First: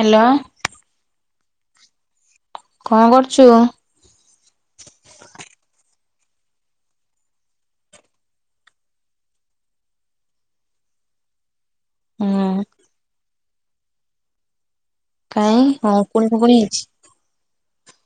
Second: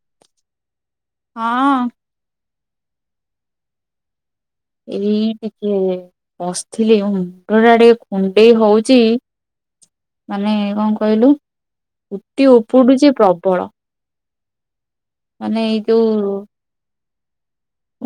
Hello. ହଁ। କଣ କରଚୁ? ଏଇ ଟିକେ ବସଥିଲି। ମୁଣ୍ଡ ଟା ଟିକେ କୁଣ୍ଡେଇ ହଉଚି। ମାନେ କଁ କହିଲୁ ଚୁଟି ହୁଁ ଉପୁଡୁଚି ପ୍ରବଳ। ମାନେ କାଇଁ ଏଇ କଣ ଉକୁଣୀ ଫୁକୁଣି ହେଇଛି?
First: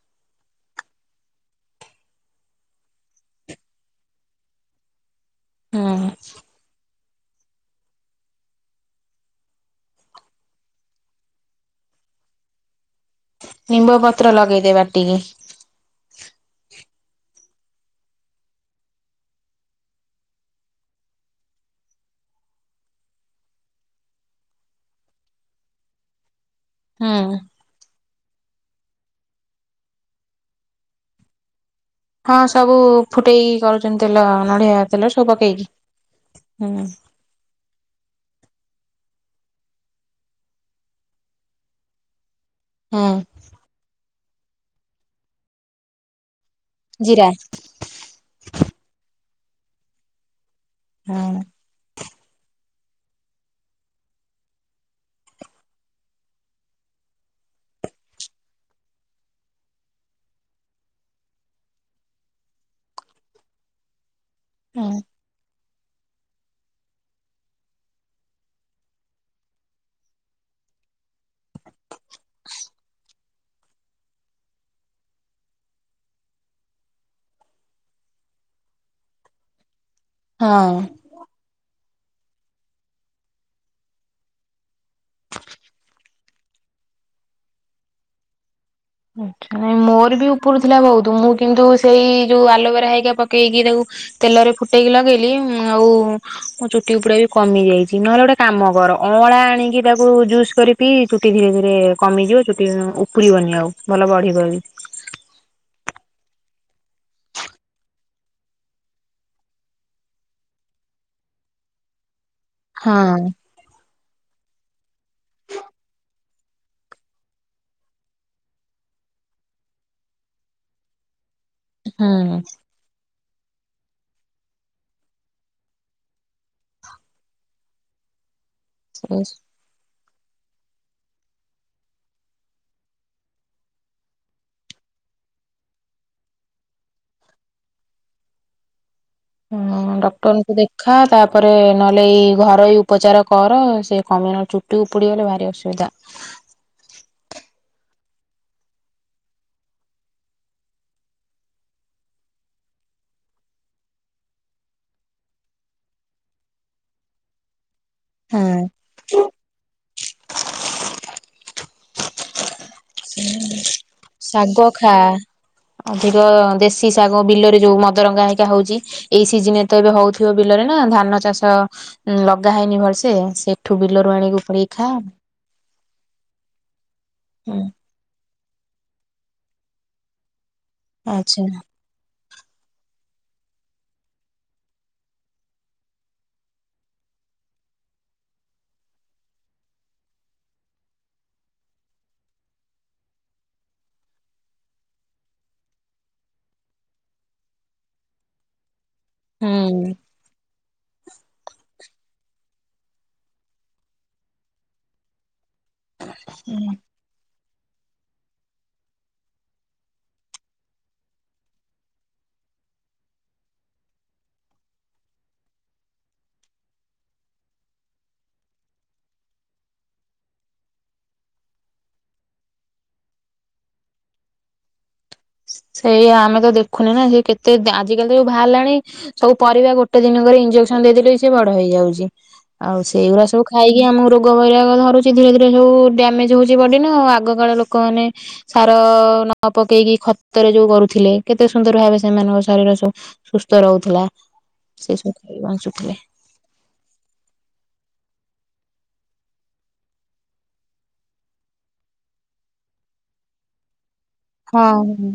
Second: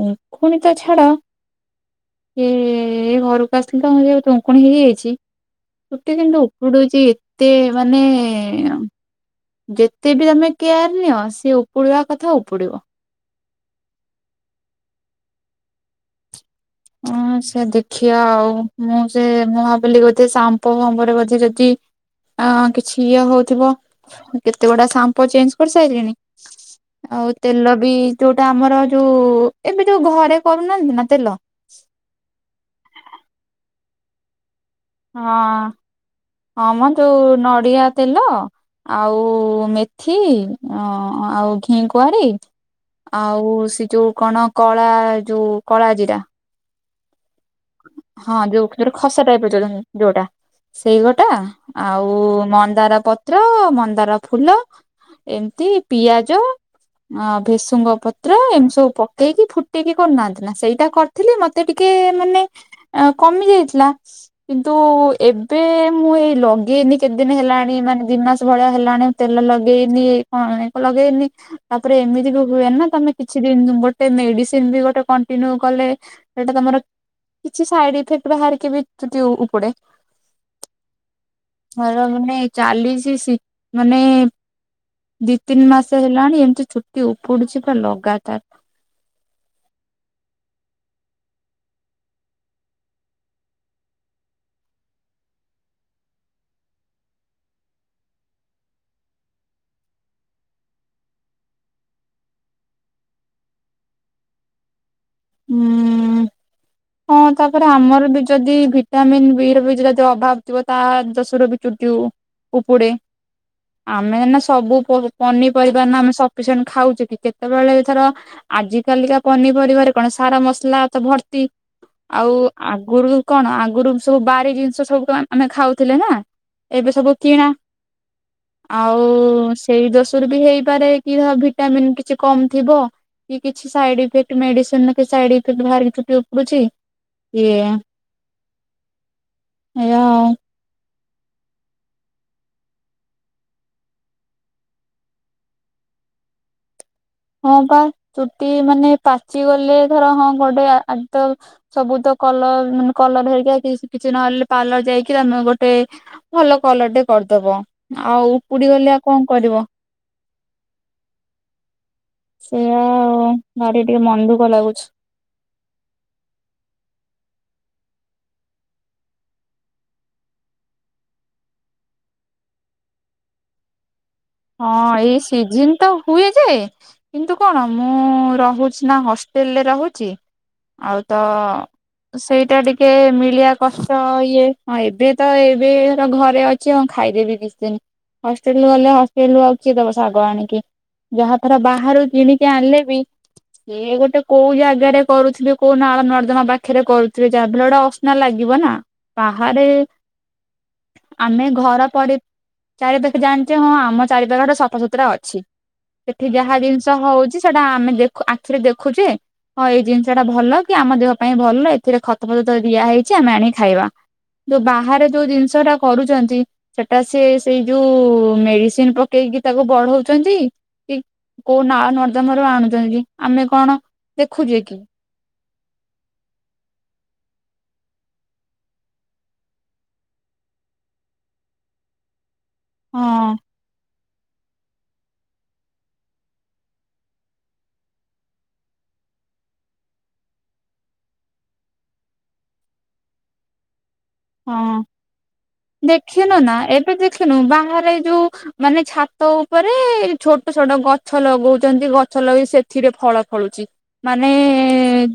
ଉଙ୍କୁଣିତ ଛାଡ। ହୁଁ ଏ ଘରକୁ ଆସିଥିଲି ତ ତମ ମୁଣ୍ଡରେ ଏତେ ଉଙ୍କୁଣି ଇଏ ହେଇଯାଇଛି ହୁଁ ଚୁଟି କେମତି ଉପଡୁଚି ଏତେ ମାନେ ଯେତେ ବି ତମେ କେୟାର ନିଅ ସିଏ ଉପୁଡିବା କଥା ଉପୁଡିବ। ନିମ୍ବପତ୍ର ଲଗେଇଦେ ବାଟିକି। ହଁ ସେ ଦେଖିବା ଆଉ ମୁଁ ସେ ମୁଭାବିଲି ବଧେ ସାମ୍ପୋ ଫାମ୍ପୋ ରେ ଯଦି ଅଁ କିଛି ଇଏ ହଉଥିବ। କେତେ ଗୁଡା ସାମ୍ପୋ ଚେଞ୍ଜ୍ କରିସାଇଲିଣି। ଆଉ ହୁଁ। ତେଲ ବି ଯୋଉଟା ଆମର ଯୋଉ ଏବେ ଯୋଉ ଘରେ କରୁନାହାନ୍ତି ନା ତେଲ? ହ ହଁ ସବୁ ଫୁଟେଇ କରୁଛନ୍ତି ତେଲ ନଡିଆ ତେଲ ସବୁ ହଁ ପକେଇକି ହ ହୁଁ। ମ ଯୋଉ ନଡ଼ିଆ ତେଲ ଆଉ ମେଥି ଆଉ ଘିଁ କୁଆଁରି। ହୁଁ ଆଉ ସେ ଯୋଉ କଣ କଳା ଯୋଉ କଳା ଜିରା। ଜିରା। ହଁ ଯୋଉ ଯୋଟା ଖସା ଟାଇପ୍ ର ଯଉଛନ୍ତି ଯୋଉଟା ସେଇ ଗୋଟା। ହୁଁ ଆଉ ମନ୍ଦାର ପତ୍ର ମନ୍ଦାର ଫୁଲ। ଏମତି ପିଆଜ। ଆ ଭୃସୁଙ୍ଗ ପତ୍ର ଏମିତି ସବୁ ପକେଇକି ଫୁଟେଇକି କରୁନାହାନ୍ତି ନା ସେଇଟା କର୍ ଥିଲି ମତେ ଟିକେ ମାନେ ଆଁ କମି ଯାଇଥିଲା। କିନ୍ତୁ ହୁଁ ଏବେ ମୁଁ ଏଇ ଲଗେଇନି କେତେ ଦିନ ହେଲାଣି ମାନେ ଦି ମାସ ଭଳିଆ ହେଲାଣି ମୁ ତେଲ ଲଗେଇନି ଏଇ କଣରେ କଲ୍ ଲଗେଇନି। ତାପରେ ଏମିତି ବି ହୁଏ ନା ତମେ କିଛି ଦିନ ଗୋଟେ ମେଡିସିନ ବି ଗୋଟେ କଣ୍ଟିନ୍ୟୁ କଲେ। ଏଇଟା ତମର କିଛି ସାଇଡ ଇଫେକ୍ଟ ବାହାରିକି ବି ଚୁଟି ଉପୁଡେ। ହଁ। ମର ମାନେ ଚାଲିଶ ସି ମାନେ ଦି ତିନି ମାସ ହେଲାଣି ଏମିତି ଚୁଟି ଉପୁଡୁଛି ପୁରା ଲଗାତାର। ଆଛା ମୋର ବି ଉପଡୁ ଥିଲା ବହୁତ ମୁଁ କିନ୍ତୁ ସେଇ ଯୋଉ ଆଲୋଭେରା ହେଇକା ପକେଇକି ତାକୁ। ତେଲରେ ଫୁଟେଇକି ଲଗେଇଲି ଆଉ। ମୋ ଚୁଟି ଉପୁଡା ବି କମି ଯାଇଛି ନହେଲେ ଗୋଟେ କାମ କର ଅଁଳା ଆଣିକି ତାକୁ ଜୁସ କରି। ପି ଧୀରେ ଧୀରେ କମିଯିବ ଚୁଟି ଉପୁଡି ବନି ଆଉ ଭଲ ବଢିବ ବି। ଉଁ। ହଁ ତାପରେ ଆମର ବି ଯଦି ଭିଟାମିନ୍ ବି ର ବି ଯଦି ଅଭାବ ଥିବ ତା ଦୋଶୁର ବି ଚୁଟି ଉ‌ ଉପଡ଼େ। ହଁ ଆମେ ଏଇନା ସବୁ ପ ପନିପରିବା ନା ଆମେ ସଫିସେଣ୍ଟ ଖାଉଚେ କି କେତେବେଳେ ଏଥର। ଆଜ କାଲିକା ପନିପରିବାରେ କଣ ସାର ମସଲା ତ ଭର୍ତ୍ତି ଆଉ ହୁଁ ଆଗରୁ। କଣ ଆଗରୁ ସବୁ ବାରି ଜିନିଷ ସବୁ ଆମେ ଖାଉଥିଲେ ନା ଏବେ ସବୁ କିଣା। ଆଉ। ସେ ସେଇ ଦୋଷରୁ ବି ହେଇପାରେ କି ହଁ ଭିଟାମିିନ କିଛି କମ୍ ଥିବ। କି କିଛି ସାଇଡ ଇଫେକ୍ଟ ମେଡିସିନ ର ତ ସାଇଡ ଇଫେକ୍ଟ ବାହାରି କି ଚୁଟି ଉ ପୁଡୁଛି ଇଏ। ହୁଁ ଏଇଆ ଆଉ ଡକ୍ଟରଙ୍କୁ ଦେଖ। ଖା ତାପରେ ନହେଲେ ଏଇ ଘର ଏଇ ଉପଚାର କର ସେ କମି ନହେଲେ ଚୁଟି ଉପୁଡିଗଲେ ଭାରି ଅସୁବିଧା। ହଁ ହଁ ବା ଚୁଟି ମାନେ ପାଚିଗଲେ ଧର ହଁ ଗୋଟେ ଆଦ। ସବୁ ତ କଲର ମାନେ କଲର ହେରିକା କିଛି ନହେଲେ ପାର୍ଲର ଯାଇକି ତମେ ଗୋଟେ। ଭଲ କଲର ଟେ କରିଦବ ଆଉ ହଁ ଉପୁଡି ଗଲେ ଆଉ କଣ କରିବ। ସେଇଆ। ହୁଁ ଭାରି ଟିକେ ମନ ଦୁଃଖ ଶାଗ ଲାଗୁଛି ଖା। ଅଧିକ ଦେଶୀ ଶାଗ ବିଲରେ ଯୋଉ ମଦରଙ୍ଗା ହେକା ହଉଛି। ଏଇ ସିଜିନରେ ତ ଏବେ ହଉଥିବ ବିଲରେ ନା ଧାନ ଚାଷ। ଲଗା ହେଇନି ଭଲସେ ସେ ସେଠୁ ବିଲରୁ ଆଣିବୁ। ହଁ ଏଇ ସିଜନ୍ ତ ହୁଏ ଯେ କିନ୍ତୁ କଣ। ମୁଁ ରହୁଛି ନା ହଷ୍ଟେଲରେ ରହୁଛି ଆଉ ତ। ଆଚ୍ଛା ସେଇଟା ଟିକେ ମିଳିବା କଷ୍ଟ ଇଏ ହଁ ଏବେ ତ ଏବେ ଘରେ ଅ ଅଛି ହଁ ଖାଇଦେବି କିଛି ଦିନ ହଷ୍ଟେଲ ଗଲେ ହ ହଷ୍ଟେଲ ରେ ଆଉ କିଏ ଦବ ଶାଗ ଆଣିକି ଯାହା ଧର ବାହାରୁ କିଣିକି ଆଣିଲେ ବି। ସେ ଗୋଟେ କୋଉ ଜାଗାରେ କରୁଥିବେ କୋଉ ନାଳ ନର୍ଦ୍ଦମା ପାଖେରେ କରୁଥିବେ ଯାହାବି ହେଲେ ସେଟା ଅ ସନା ଲାଗିବ ନା ବାହାରେ। ହୁଁ ଆମେ ଘର ପରେ ଚାରି ପାଖେ ଜାଣିଛେ ହଁ ଆମର ଚାରି ପାଖ ଟା ସଫାସୁତୁରା ଅଛି ସେଠି ଯାହା ଜିନିଷ ହଉଛି। ସେଟା ଆମେ ଦେଖୁ ଆଖିରେ ଦେଖୁଛେ। ହଁ ଏଇ ଜିନିଷ ଟା ଭଲ କି ଆମ ଦେହ ପାଇଁ ଭଲ ଏଥିରେ ଖତଫତ ତ ଦିଆ ହେଇଛି ଆମେ ଆଣିକି ଖାଇବା। ଯୋଉ ବାହାରେ ଯୋଉ ଜିନିଷ ଟା କରୁଛନ୍ତି ସେଟା ସିଏ ସେଇ ଯୋଉ ମେଡିସିନ ପ ପକେଇକି ତାକୁ ବଢଉଛନ୍ତି କି କୋଉ ନାଳ ନର୍ଦ୍ଦମା ରୁ ଆଣୁଛନ୍ତି କି ଆମେ କଣ ଦେଖୁଛେ କି। ସେଇଆ ଆମେ ତ ଦେଖୁନେ ନା ସେ କେତେ ଆଜି କାଲି ତ ଯୋଉ ବାହାଲାଣି। ସବୁ ପରିବା ଗୋଟେ ଦିନକରେ ଇଞ୍ଜେକ୍ସନ ଦେଇଦେଲେ ବି ସେ ବଡ ହେଇଯାଉଛି। ଆଉ ହଁ ସେଇଗୁରା ସବୁ ଖାଇକି ଆମକୁ ରୋ ରୋଗ ବୈରାଗ ବାହାରୁଛି ଧୀରେ ଧୀରେ ସବୁ ଡ୍ୟାମେଜ ହଉଛି ବଡି ନା ଆଉ ଆଗକାଳ ଲୋକମାନେ ସାର ନ ପକେଇକି ଖ ତ ରେ ଯୋଉ କରୁଥିଲେ କେତେ ସୁନ୍ଦର ଭାବେ ସେମାନଙ୍କ ଶରୀର ସବୁ ସୁସ୍ଥ ରହୁଥିଲା। ହଁ ସେ ସବୁ ଖାଇ ବଞ୍ଚୁଥିଲେ। ଦେଖିନୁ ନା ଏବେ ଦେଖିନୁ ବାହାରେ ଯୋଉ। ମାନେ ଛାତ ଉପରେ ଛୋଟ ଛୋଟ ଗଛ ଲଗଉଛନ୍ତି ଗଛ ଲଗେଇ ସେଥିରେ ଫଳ ଫଳୁଛି। ମାନେ ହଁ-ହଁ।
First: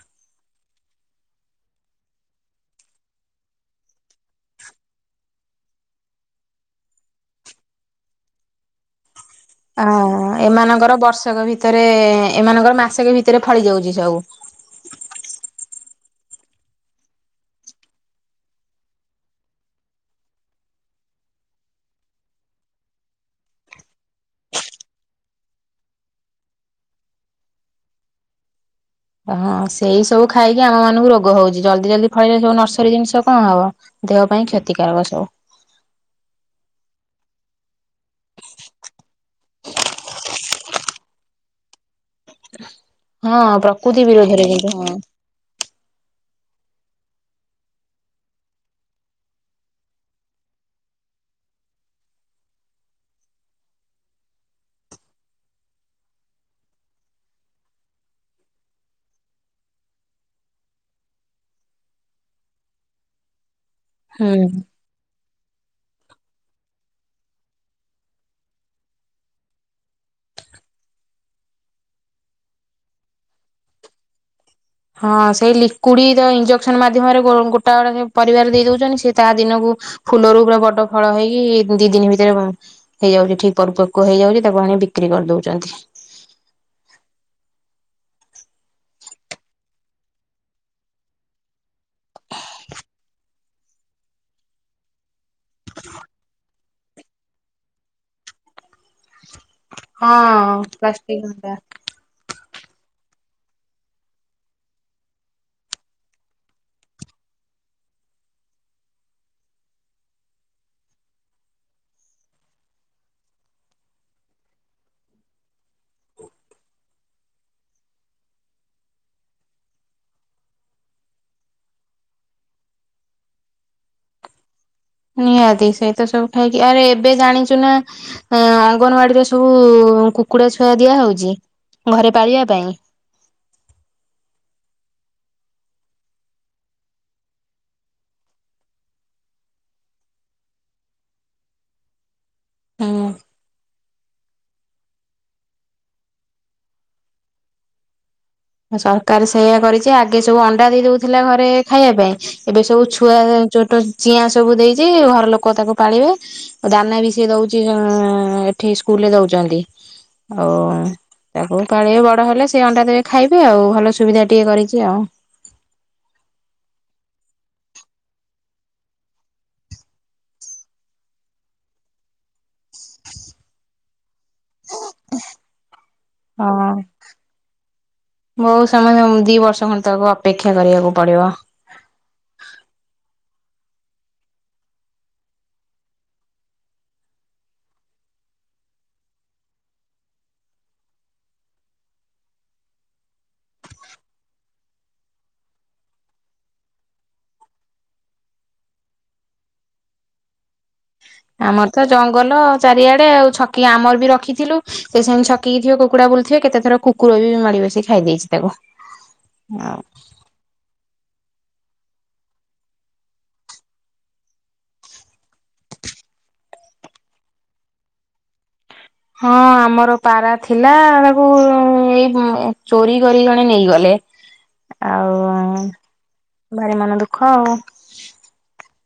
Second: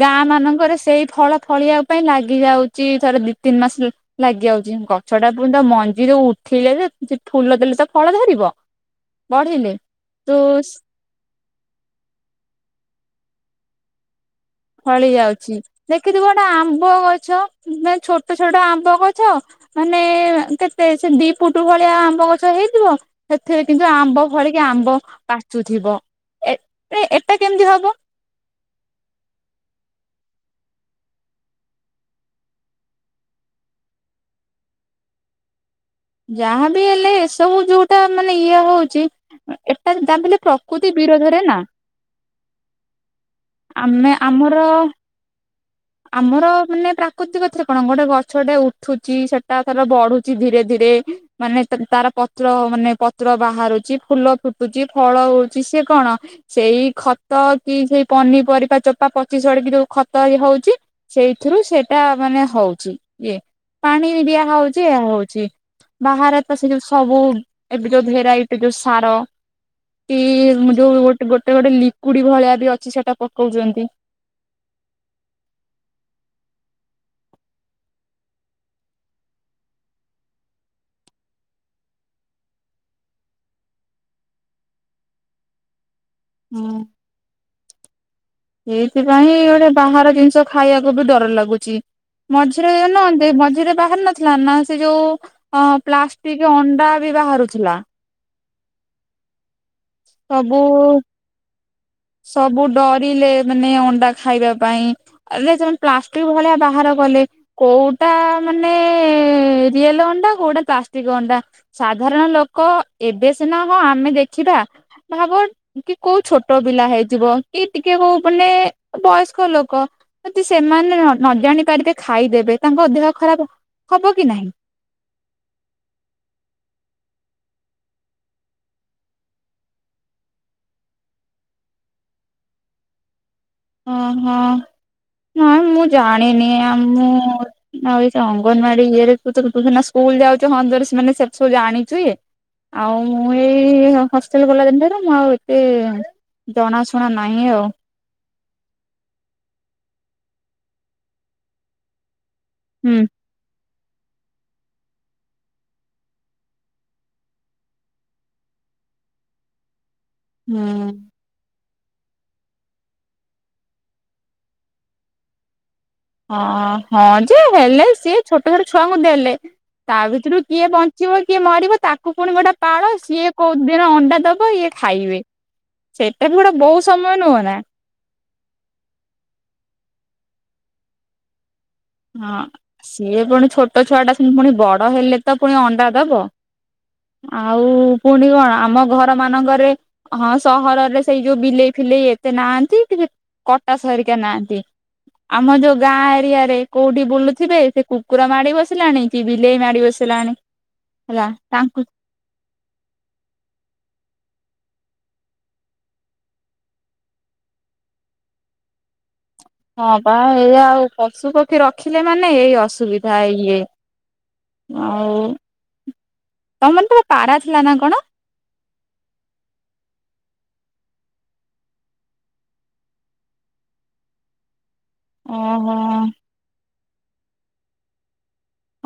ଗାଁ ମାନଙ୍କରେ ସେଇ ଫଳ ଫଳିିବା ପାଇଁ ଲାଗି ଯାଉ କି ଥରେ ଦି ତିିନ ମାସରେ। ଲାଗିଯାଉଛି ଗଛ ଟା ପୁଣି ତ ମଞ୍ଜିରୁ ଉଠେଇଲେ ଯେ ଫୁଲ ଦେଲେ ତ ଫଳ ଧରିବ। ବଢିଲେ ଅ ତୁ ଏମାନଙ୍କର ବର୍ଷକ ଭିତରେ ଏମାନଙ୍କର ମାସେକେ ଭିତରେ ଫଳି ଯାଉଛି ସବୁ। ଫଳି ଯାଉଛି ଦେଖିଥିବ ଗୋଟେ ଆମ୍ବ ଗଛ ନା ଛୋଟ ଛୋଟ ଆମ୍ବ ଗଛ। ମାନେ କେତେ ସେ ଦି ଫୁଟ ଭଳିଆ ଆମ୍ବ ଗଛ ହେଇଥିବ। ସେଥିରେ କିନ୍ତୁ ଆମ୍ବ ଫଳିକି ଆମ୍ବ ପାଚୁଥିବ ଏ ଏଟା କେମିତି ହବ। ହଁ ସେଇ ସବୁ ଖାଇକି ଆମ ମାନଙ୍କୁ ରୋଗ ହଉଛି। ଜଲଦି ଜଲଦି ଫଳିଲେ ସବୁ ନର୍ସରୀ ଜିନିଷ କଣ ହବ? ଦେହ ପାଇଁ କ୍ଷତିକାରକ ସବୁ। ଯାହାବି ହେଲେ ଏସବୁ ଯୋଉଟା ମାନେ ଇଏ ହଉଛି। ଏଟା ତା ବେଲେ ପ୍ରକୃତି ବିରୋଧରେ ନା। ହଁ ପ୍ରକୃତି ଆମେ ବିରୋଧରେ ଆମର କିନ୍ତୁ ହଁ। ଆମର ମାନେ ପ୍ରାକୃତିକ ଥରେ କଣ ଗୋଟେ ଗଛଟେ ଉଠୁଛି ସେଟା ଥର ବଢୁଛି ଧୀରେ ଧୀରେ। ମାନେ ତା ତାର ପତ୍ର ମାନେ ପତ୍ର ବାହାରୁଛି ଫୁଲ ଫୁଟୁଛି ଫଳ ହଉଛି ସିଏ କଣ ସେଇ ଖତ କି ସେଇ ପନିପରିବା ଚୋପା ପଚି ସଢ଼ିକି କି ଯୋଉ ଖତ ହେଇ ହଉଛି। ସେଇଥିରୁ ସେଇଟା ମାନେ ହଉଛି ଇଏ ପାଣି ଦିଆ ହୁଁ। ହଉଛି। ଦିଆ ହଉଛି ବାହାରେ ତ ସେ ଯୋଉ ସବୁ ଏବେ ଯୋଉ ଭେରାଇଟି ଯୋଉ ସାର। ଇ ଯୋଉ ଗୋଟେ ଗୋଟେ ଲିକୁଇଡି ଭଳିଆ ବି ଅଛି ସେଟା ପକଉଛନ୍ତି। ହଁ ସେଇ ଲିକୁଇଡ ତ ଇଞ୍ଜେକ୍ସନ ମାଧ୍ୟମରେ ଗୋଟା ଗୋଟେ ପରିବାରେ ଦେଇ ଦଉଛନ୍ତି। ସେ ତା ଦିନକୁ ଫୁଲରୁ ପୁରା ବଡ ଫଳ ହେଇକି ଦି ଦିନ ଭିତରେ ବ ହେଇଯାଉଛି ଠିକ ପରିପକୋ ହେଇଯାଉଛି ତାକୁ ଆଣି ବିକ୍ରି କରିଦଉଛନ୍ତି। ହଁ। ସେଇଥିପାଇଁ ଗୋଟେ ବାହାର ଜିନିଷ ଖାଇବାକୁ ବି ଡର ଲାଗୁଛି। ମଝିରେ ଯୋଉ ନୁହଁ ମଝିରେ ବାହାରି ନଥିଲା ନା ସେ ଯୋଉ ହଁ ପ୍ଲାଷ୍ଟିକ ଅଣ୍ଡା ବି ବାହାରୁଥିଲା। ସବୁ ହଁ ପ୍ଲାଷ୍ଟିକ୍ ଅଣ୍ଡା। ସବୁ ଡରିଲେ ମାନେ ଅଣ୍ଡା ଖାଇବା ପାଇଁ। ଏଇ ଯୋଉ ପ୍ଲାଷ୍ଟିକ ଭଳିଆ ବାହାର କଲେ। କୋଉଟା ମାନେ ରିଏଲ ଅଣ୍ଡା କୋଉଟା ପ୍ଲାଷ୍ଟିକ ଅଣ୍ଡା। ସାଧାରଣ ଲୋକ ଏବେ ସିନା ହଁ ଆମେ ଦେଖିବା। ଭାବ କି କୋଉ ଛୋଟ ପିଲା ହେଇଥିବ କି ଟିକେ କୋଉ ମାନେ ବୟସ୍କ ଲୋକ ଯଦି ସେମାନେ ନ ଜାଣି ପାରିବେ ଖାଇଦେବେ ତାଙ୍କ ଦେହ ଖରାପ ହବ କି ନାହିଁ। ନିହାତି ସେଇତ ସବୁ ଖାଇକି ଆରେ ଏବେ ଜାଣିଛୁ ନା ଅ ଅଙ୍ଗନବାଡିରେ ସବୁ କୁକୁଡା ଛୁଆ ଦିଆ ହଉଛି ଘରେ ପାଳିବା ପାଇଁ। ଓହୋ ନାଇ ମୁଁ ଜାଣିନି ଆମ ଆଇ ଅଙ୍ଗନବାଡି ଇଏରେ ତୁ ସ୍କୁଲ ଯାଉଛୁ ହ ସେ ସେ ସବୁ ଜାଣିଛୁ ଆଉ ହୁଁ ମୁଁ ଏଇ ତାଙ୍କ ସ୍କୁଲ୍ ତାଲେ ଗଲା ଦିନଟାରୁ ମୁଁ ଆଉ ଏତେ ଜଣାଶୁଣା ନାହିଁ ଆଉ। ସରକାର ସେଇୟା କରିଛି ଆଗେ ସବୁ ଅଣ୍ଡା ଦେଇ ଦଉଥିଲା ଘରେ ଖାଇବା ପାଇଁ ଏବେ ସବୁ ହୁଁ ଛୁଆ ଛୋଟ ଚିଆଁ ସବୁ ଦେଇଛି ଘର ଲୋକ ତାକୁ ପାଳିବେ। ଦାନା ବି ସେ ଦଉଛି ଅ ଏଠି ସ୍କୁଲରେ ଦଉଛନ୍ତି। ଆଉ ହୁଁ ତାକୁ କାଳେ ବଡ ହେଲେ ସେ ଅଣ୍ଡା ଦେବେ ଖାଇବେ ଆଉ ଭଲ ସୁବିଧା ଟିକେ କରିଛି ଆଉ। ହଁ, ହଁ ଯେ ହେଲେ ସିଏ ଛୋଟ ଛୋଟ ଛୁଆଙ୍କୁ ଦେଲେ। ତା ଭିତରୁ କିଏ ବଞ୍ଚିବ କିଏ ମରିବ ତାକୁ ପୁଣି ଗୋଟେ ପାଳ ସିଏ କୋଉ ଦିନ ଅଣ୍ଡା ଦବ ଇଏ ଖାଇବେ ସେଇଟା ବି ଗୋଟେ ହଁ ବହୁତ ସମୟ ନୁହଁ ନା। ବହୁତ ସମୟ ଦି ବର୍ଷ ଖଣ୍ଡେ ତାକୁ ଅପେକ୍ଷା କରିବାକୁ ପଡିବ। ହଁ, ସିଏ ପୁଣି ଛୋଟ ଛୁଆ ଟା ସେତି ପୁଣି ବଡ ହେଲେ ତ ପୁଣି ଅଣ୍ଡା ଦବ। ଆଉ ପୁଣି କଣ ଆମ ଘର ମାନଙ୍କରେ ହଁ ସହରରେ ସେଇ ଯୋଉ ବିଲେଇ ଫିଲେଇ ଏତେ ନାହାନ୍ତି କି କଟାସ ହେରିକା ନାହାନ୍ତି ଆମ ଯୋଉ ଗାଁ ଏରିଆରେ କୋଉଠି ବୁଲୁଥିବେ। ସେ କୁକୁର ମାଡି ବସିଲାଣି କି ବିଲେଇ ମାଡି ବସିଲାଣି। ହେଲା ଆମର ତାଙ୍କୁ ତ ଜଙ୍ଗଲ ଚାରିଆଡେ ଆଉ। ଛକି ଆମର ବି ରଖିଥିଲୁ। ସେ ସେଙ୍ଗ ଛକି ଥିବେ କୁକୁଡା ବୁଲଥିବେ। କେତେ ଥର କୁକୁର ବି ମାଡି ବସିି ଖାଇ ଦେଇଛି ତାକୁ। ଆଉ। ହଁ ବା ଏଇ ଆଉ ପଶୁ ପକ୍ଷୀ ରଖିଲେ ମାନେ ଏଇ ଅସୁବିଧା ଇଏ। ଆଉ ତମ ମ ତ ପାରା ଥିଲା ନା କଣ। ହଁ ଆମର ପାରା ଥିଲା। ତାକୁ ଏଇ ଚୋରି କରି ଜଣେ ନେଇଗଲେ। ଆଉ ଓହୋ ଭାରି ମନ ଦୁଃଖ ଆଉ।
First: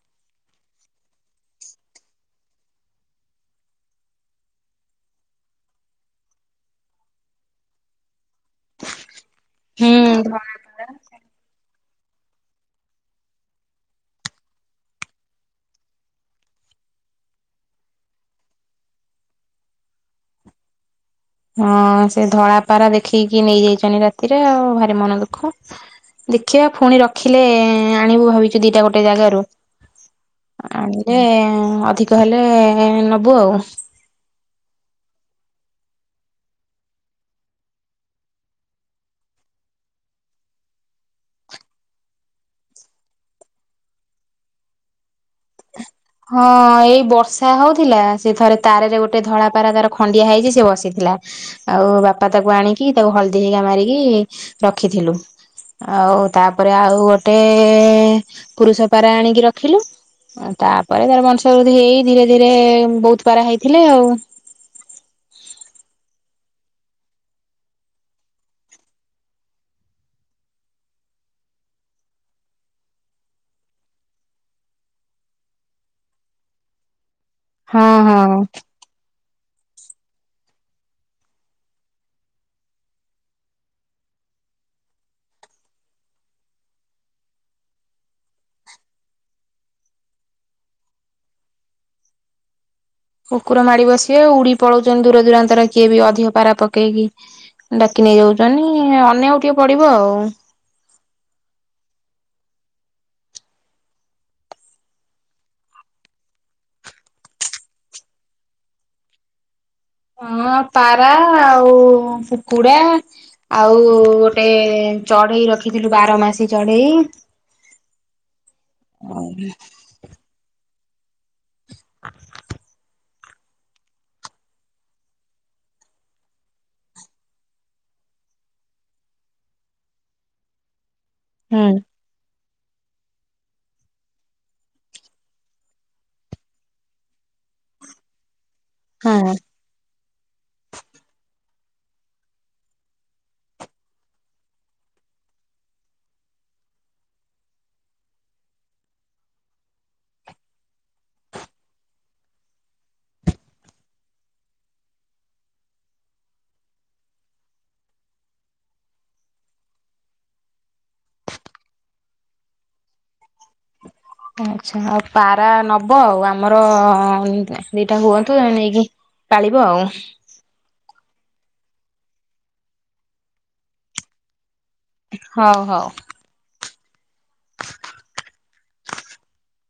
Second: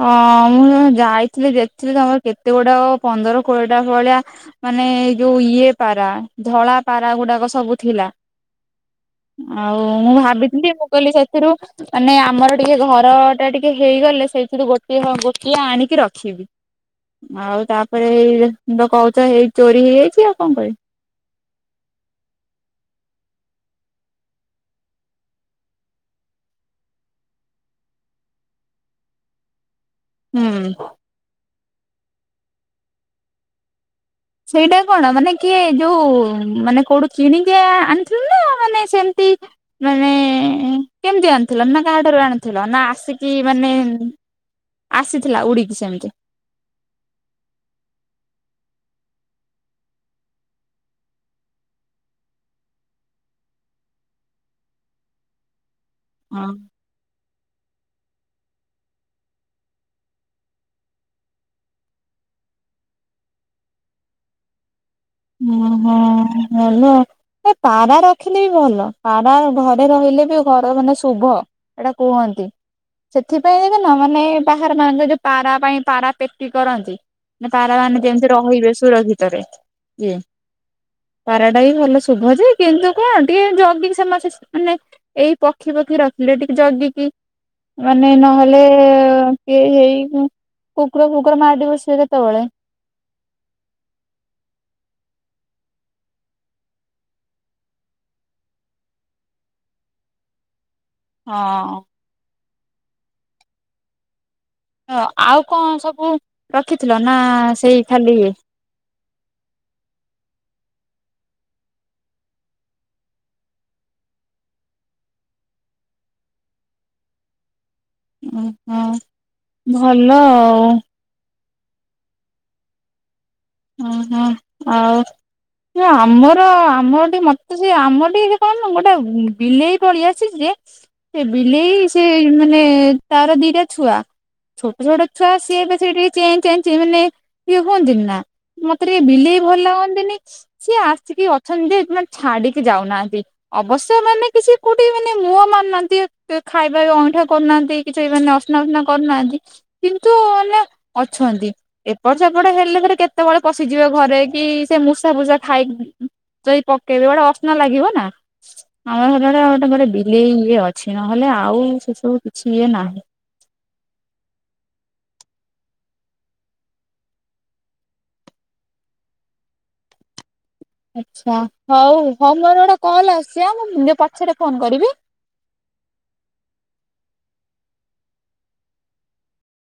ହଁ ମୁଁ ଯାଇଥିଲି ଯେଥିଲି ତମର କେତେ ଗୁଡା ପନ୍ଦର କୋଡିଏ ଟା ଭଳିଆ ମାନେ ଯୋଉ ଇଏ ପାରା। ଧଳା ପାରା ଗୁଡାକ ସବୁ ଥିଲା। ଆଉ ମୁଁ ଭାବିଥିଲି ମୁଁ କଲି ସେଥିରୁ ମାନେ ଆମର ଟିକେ ଘର ଟା ଟିକେ ହେଇଗଲେ। ସେଇ ସେଠୁ ଗୋଟିଏ ଗୋଟିଏ ଆଣିକି ରଖିବି। ଆଉ ତାପରେ ଏଇ ତ କହୁଛ ଏଇ ଚୋରି ହେଇଯାଇଛି। ଆଉ କଣ କରିବି? ହଁ ସେ ଧଳା ପାରା ଦେଖିକି ନେଇଯାଇଛନ୍ତି। ରାତିରେ ଆଉ ଭାରି ମନ ଦଃଖ। ଦେଖିବା ପୁଣି ରଖିଲେ ଆଣିବୁ ଭାବିଛୁ ଦିଟା ଗୋଟେ ଜାଗାରୁ। ହୁଁ ଆଣିଲେ ଅଧିକ ହେଲେ ନବୁ ଆଉ। ସେଇଟା କଣ ମାନେ କିଏ ଯୋଉ ମାନେ କୋଉଠୁ କିଣିକି ଆଣିଥିଲୁ। ନା ମାନେ ସେମିତି ମାନେ କେମତି ଆଣିଥିଲ? ନା କାହା ଠାରୁ ଆଣିଥିଲ। ନା ଆସିକି ମାନେ ଆସିଥିଲା ଉଡିକି ସେମିତି। ହଁ ଏଇ ବର୍ଷା ହଉଥିଲା ସେ ଥରେ ତାରରେ ଗୋଟେ ଧଳା ପାରା ତାର ଖଣ୍ଡିଆ ହେଇଛି ସେ ବସିଥିଲା। ଆଉ ବାପା ତାକୁ ଆଣିକି ତାକୁ ହଳଦୀ ହେଇକା ମାରିକି ରଖିଥିଲୁ। ଆଉ ହଁ। ତାପରେ ଆଉ ଗୋଟେ ପୁରୁଷ ପାରା ଆଣିକି ରଖିଲୁ। ଆଉ ତା ପରେ ତାର ବଂଶ ବୃଦ୍ଧି ହେଇ ଧୀରେ ଧୀରେ ବହୁତ ପାରା ହେଇଥିଲେ ଆଉ। ଓହୋ ଭଲ। ଏ ପାରା ରଖିଲେ ବି ଭଲ। ପାରା ଘରେ ରହିଲେ ବି ଘର ମାନେ ଶୁଭ। ଏଇଟା କୁହନ୍ତି। ସେଥିପାଇଁ ଯବେ ନା ମାନେ ବାହାର ମାନଙ୍କ ଯୋଉ ପାରା ପାଇଁ ପାରା ପେଟି କରନ୍ତି। ପାରା ହଁ ମାନେ ଯେମତି ହଁ। ରହିିବେ ସୁୁରକ୍ଷିତରେ। ପାରାଟା ବି ଭଲ ଶୁଭ ଯେ। କିନ୍ତୁ କଣ ଟିକେ ଜଗି ମାନେ ଏଇ ପକ୍ଷୀ ପକ୍ଷୀ ରଖୀଥିଲେ ଟିକେ ଜଗିକି। ମାନେ ନହେଲେ କିଏ ହେଇ କୁକୁର ଫୁକୁର ମାଡି ବସିବେ କେତେବେଳେ। କୁକୁର ମାଡି ବସିବେ। ଉଡି ପଳଉଛନ୍ତି ଦୂର ଦୂରାନ୍ତରେ କିଏ ବି ଅଧିକ ପାରା ପକେଇକି। ଡାକି ନେଇ ଯାଉଛନ୍ତି। ଅନ୍ୟକୁ ଟିକେ ପଡିବ ଆଉ। ହଁ। ହ ଆଉ କଣ ସବୁ ରଖିଥିଲ ନା ସେଇ ଖାଲି ଇଏ। ହଁ ପାରା ଆଉ କୁକୁଡା। ଆଉ ଗୋଟେ ଚଢେଇ ରଖିଥିଲୁ। ବାର ମାସୀ ଚଢେଇ। ଓହୋ ଭଲ ଆଉ। [inaudible] ଉଁ ହୁଁ ଆଉ। ନା ଆମର ଆମର ଟିକେ ମତେ ସେ ଆମ ଟିକେ କଣ ନା ଗୋଟେ ବିଲେଇ ପଳିଆସି ଥିଲେ ଯେ ସେ ହୁଁ ବିଲେଇ ସେ ମାନେ ତାର ଦିଟା ଛୁଆ। ଛୋଟ ଛୋଟ ଛୁଆ ସିଏବେ ସେ ଟିକେ ଚଁ ଚାଁଁ ମାନେ ଇଏ ହୁଅନ୍ତିନି ନାଁ। ମତେ ଟିକେ ହଁ। ବିଲେଇ ଭଲ ଲାଗନ୍ତିନି। ସିଏ ଆସିକି ଅଛନ୍ତି ଯେ ଛାଡିକି ଯାଉନାହାନ୍ତି। ଅବଶ୍ୟ ମାନେ କିଛି କୋଉଠି ମାନେ ମୁହଁ ମାନିନାହାନ୍ତି ଖାଇବା ଅଇଁଠା କରୁନାହାନ୍ତି। କିଛି ମାନେ ଅସ୍ନା ଉସ୍ନା କରୁନାହାନ୍ତି। କିନ୍ତୁ ମାନେ ଅଛନ୍ତି। ଏପଟ ସେପଟ ହେଲେ ପରେ କେତେ କେତେବେଳେ ପଶିଯିବେ ଘରେ। କି ସେ ମୂଷା ଫୂଷା ଖାଇ ସେଇ ପକେଇବେ ଗୋଟେ ଅସନା ଲାଗିବ ନା। ଆମ ଘରରେ ଗୋଟେ ଘରେ ବିଲେଇ ଇଏ ଅଛି ନହେଲେ ଆଉ ସେ ସବୁ କିଛି ଇଏ ନାହିଁ। ଓହୋ ଆଚ୍ଛା ଆଉ ପାରା ନବ ଆଉ ଆମର [unintelligible] ଦିଟା ହୁଅନ୍ତୁ ତମେ ନେଇକି। ପାଳିବ ଆଉ। ଆଚ୍ଛା ହଉ ହଉ ମୋର ଗୋଟେ କଲ ଆସୁଚି ଆଁ ମୁଁ ବ ପଛରେ ଫୋନ କରିବି। ହଉ ହଉ।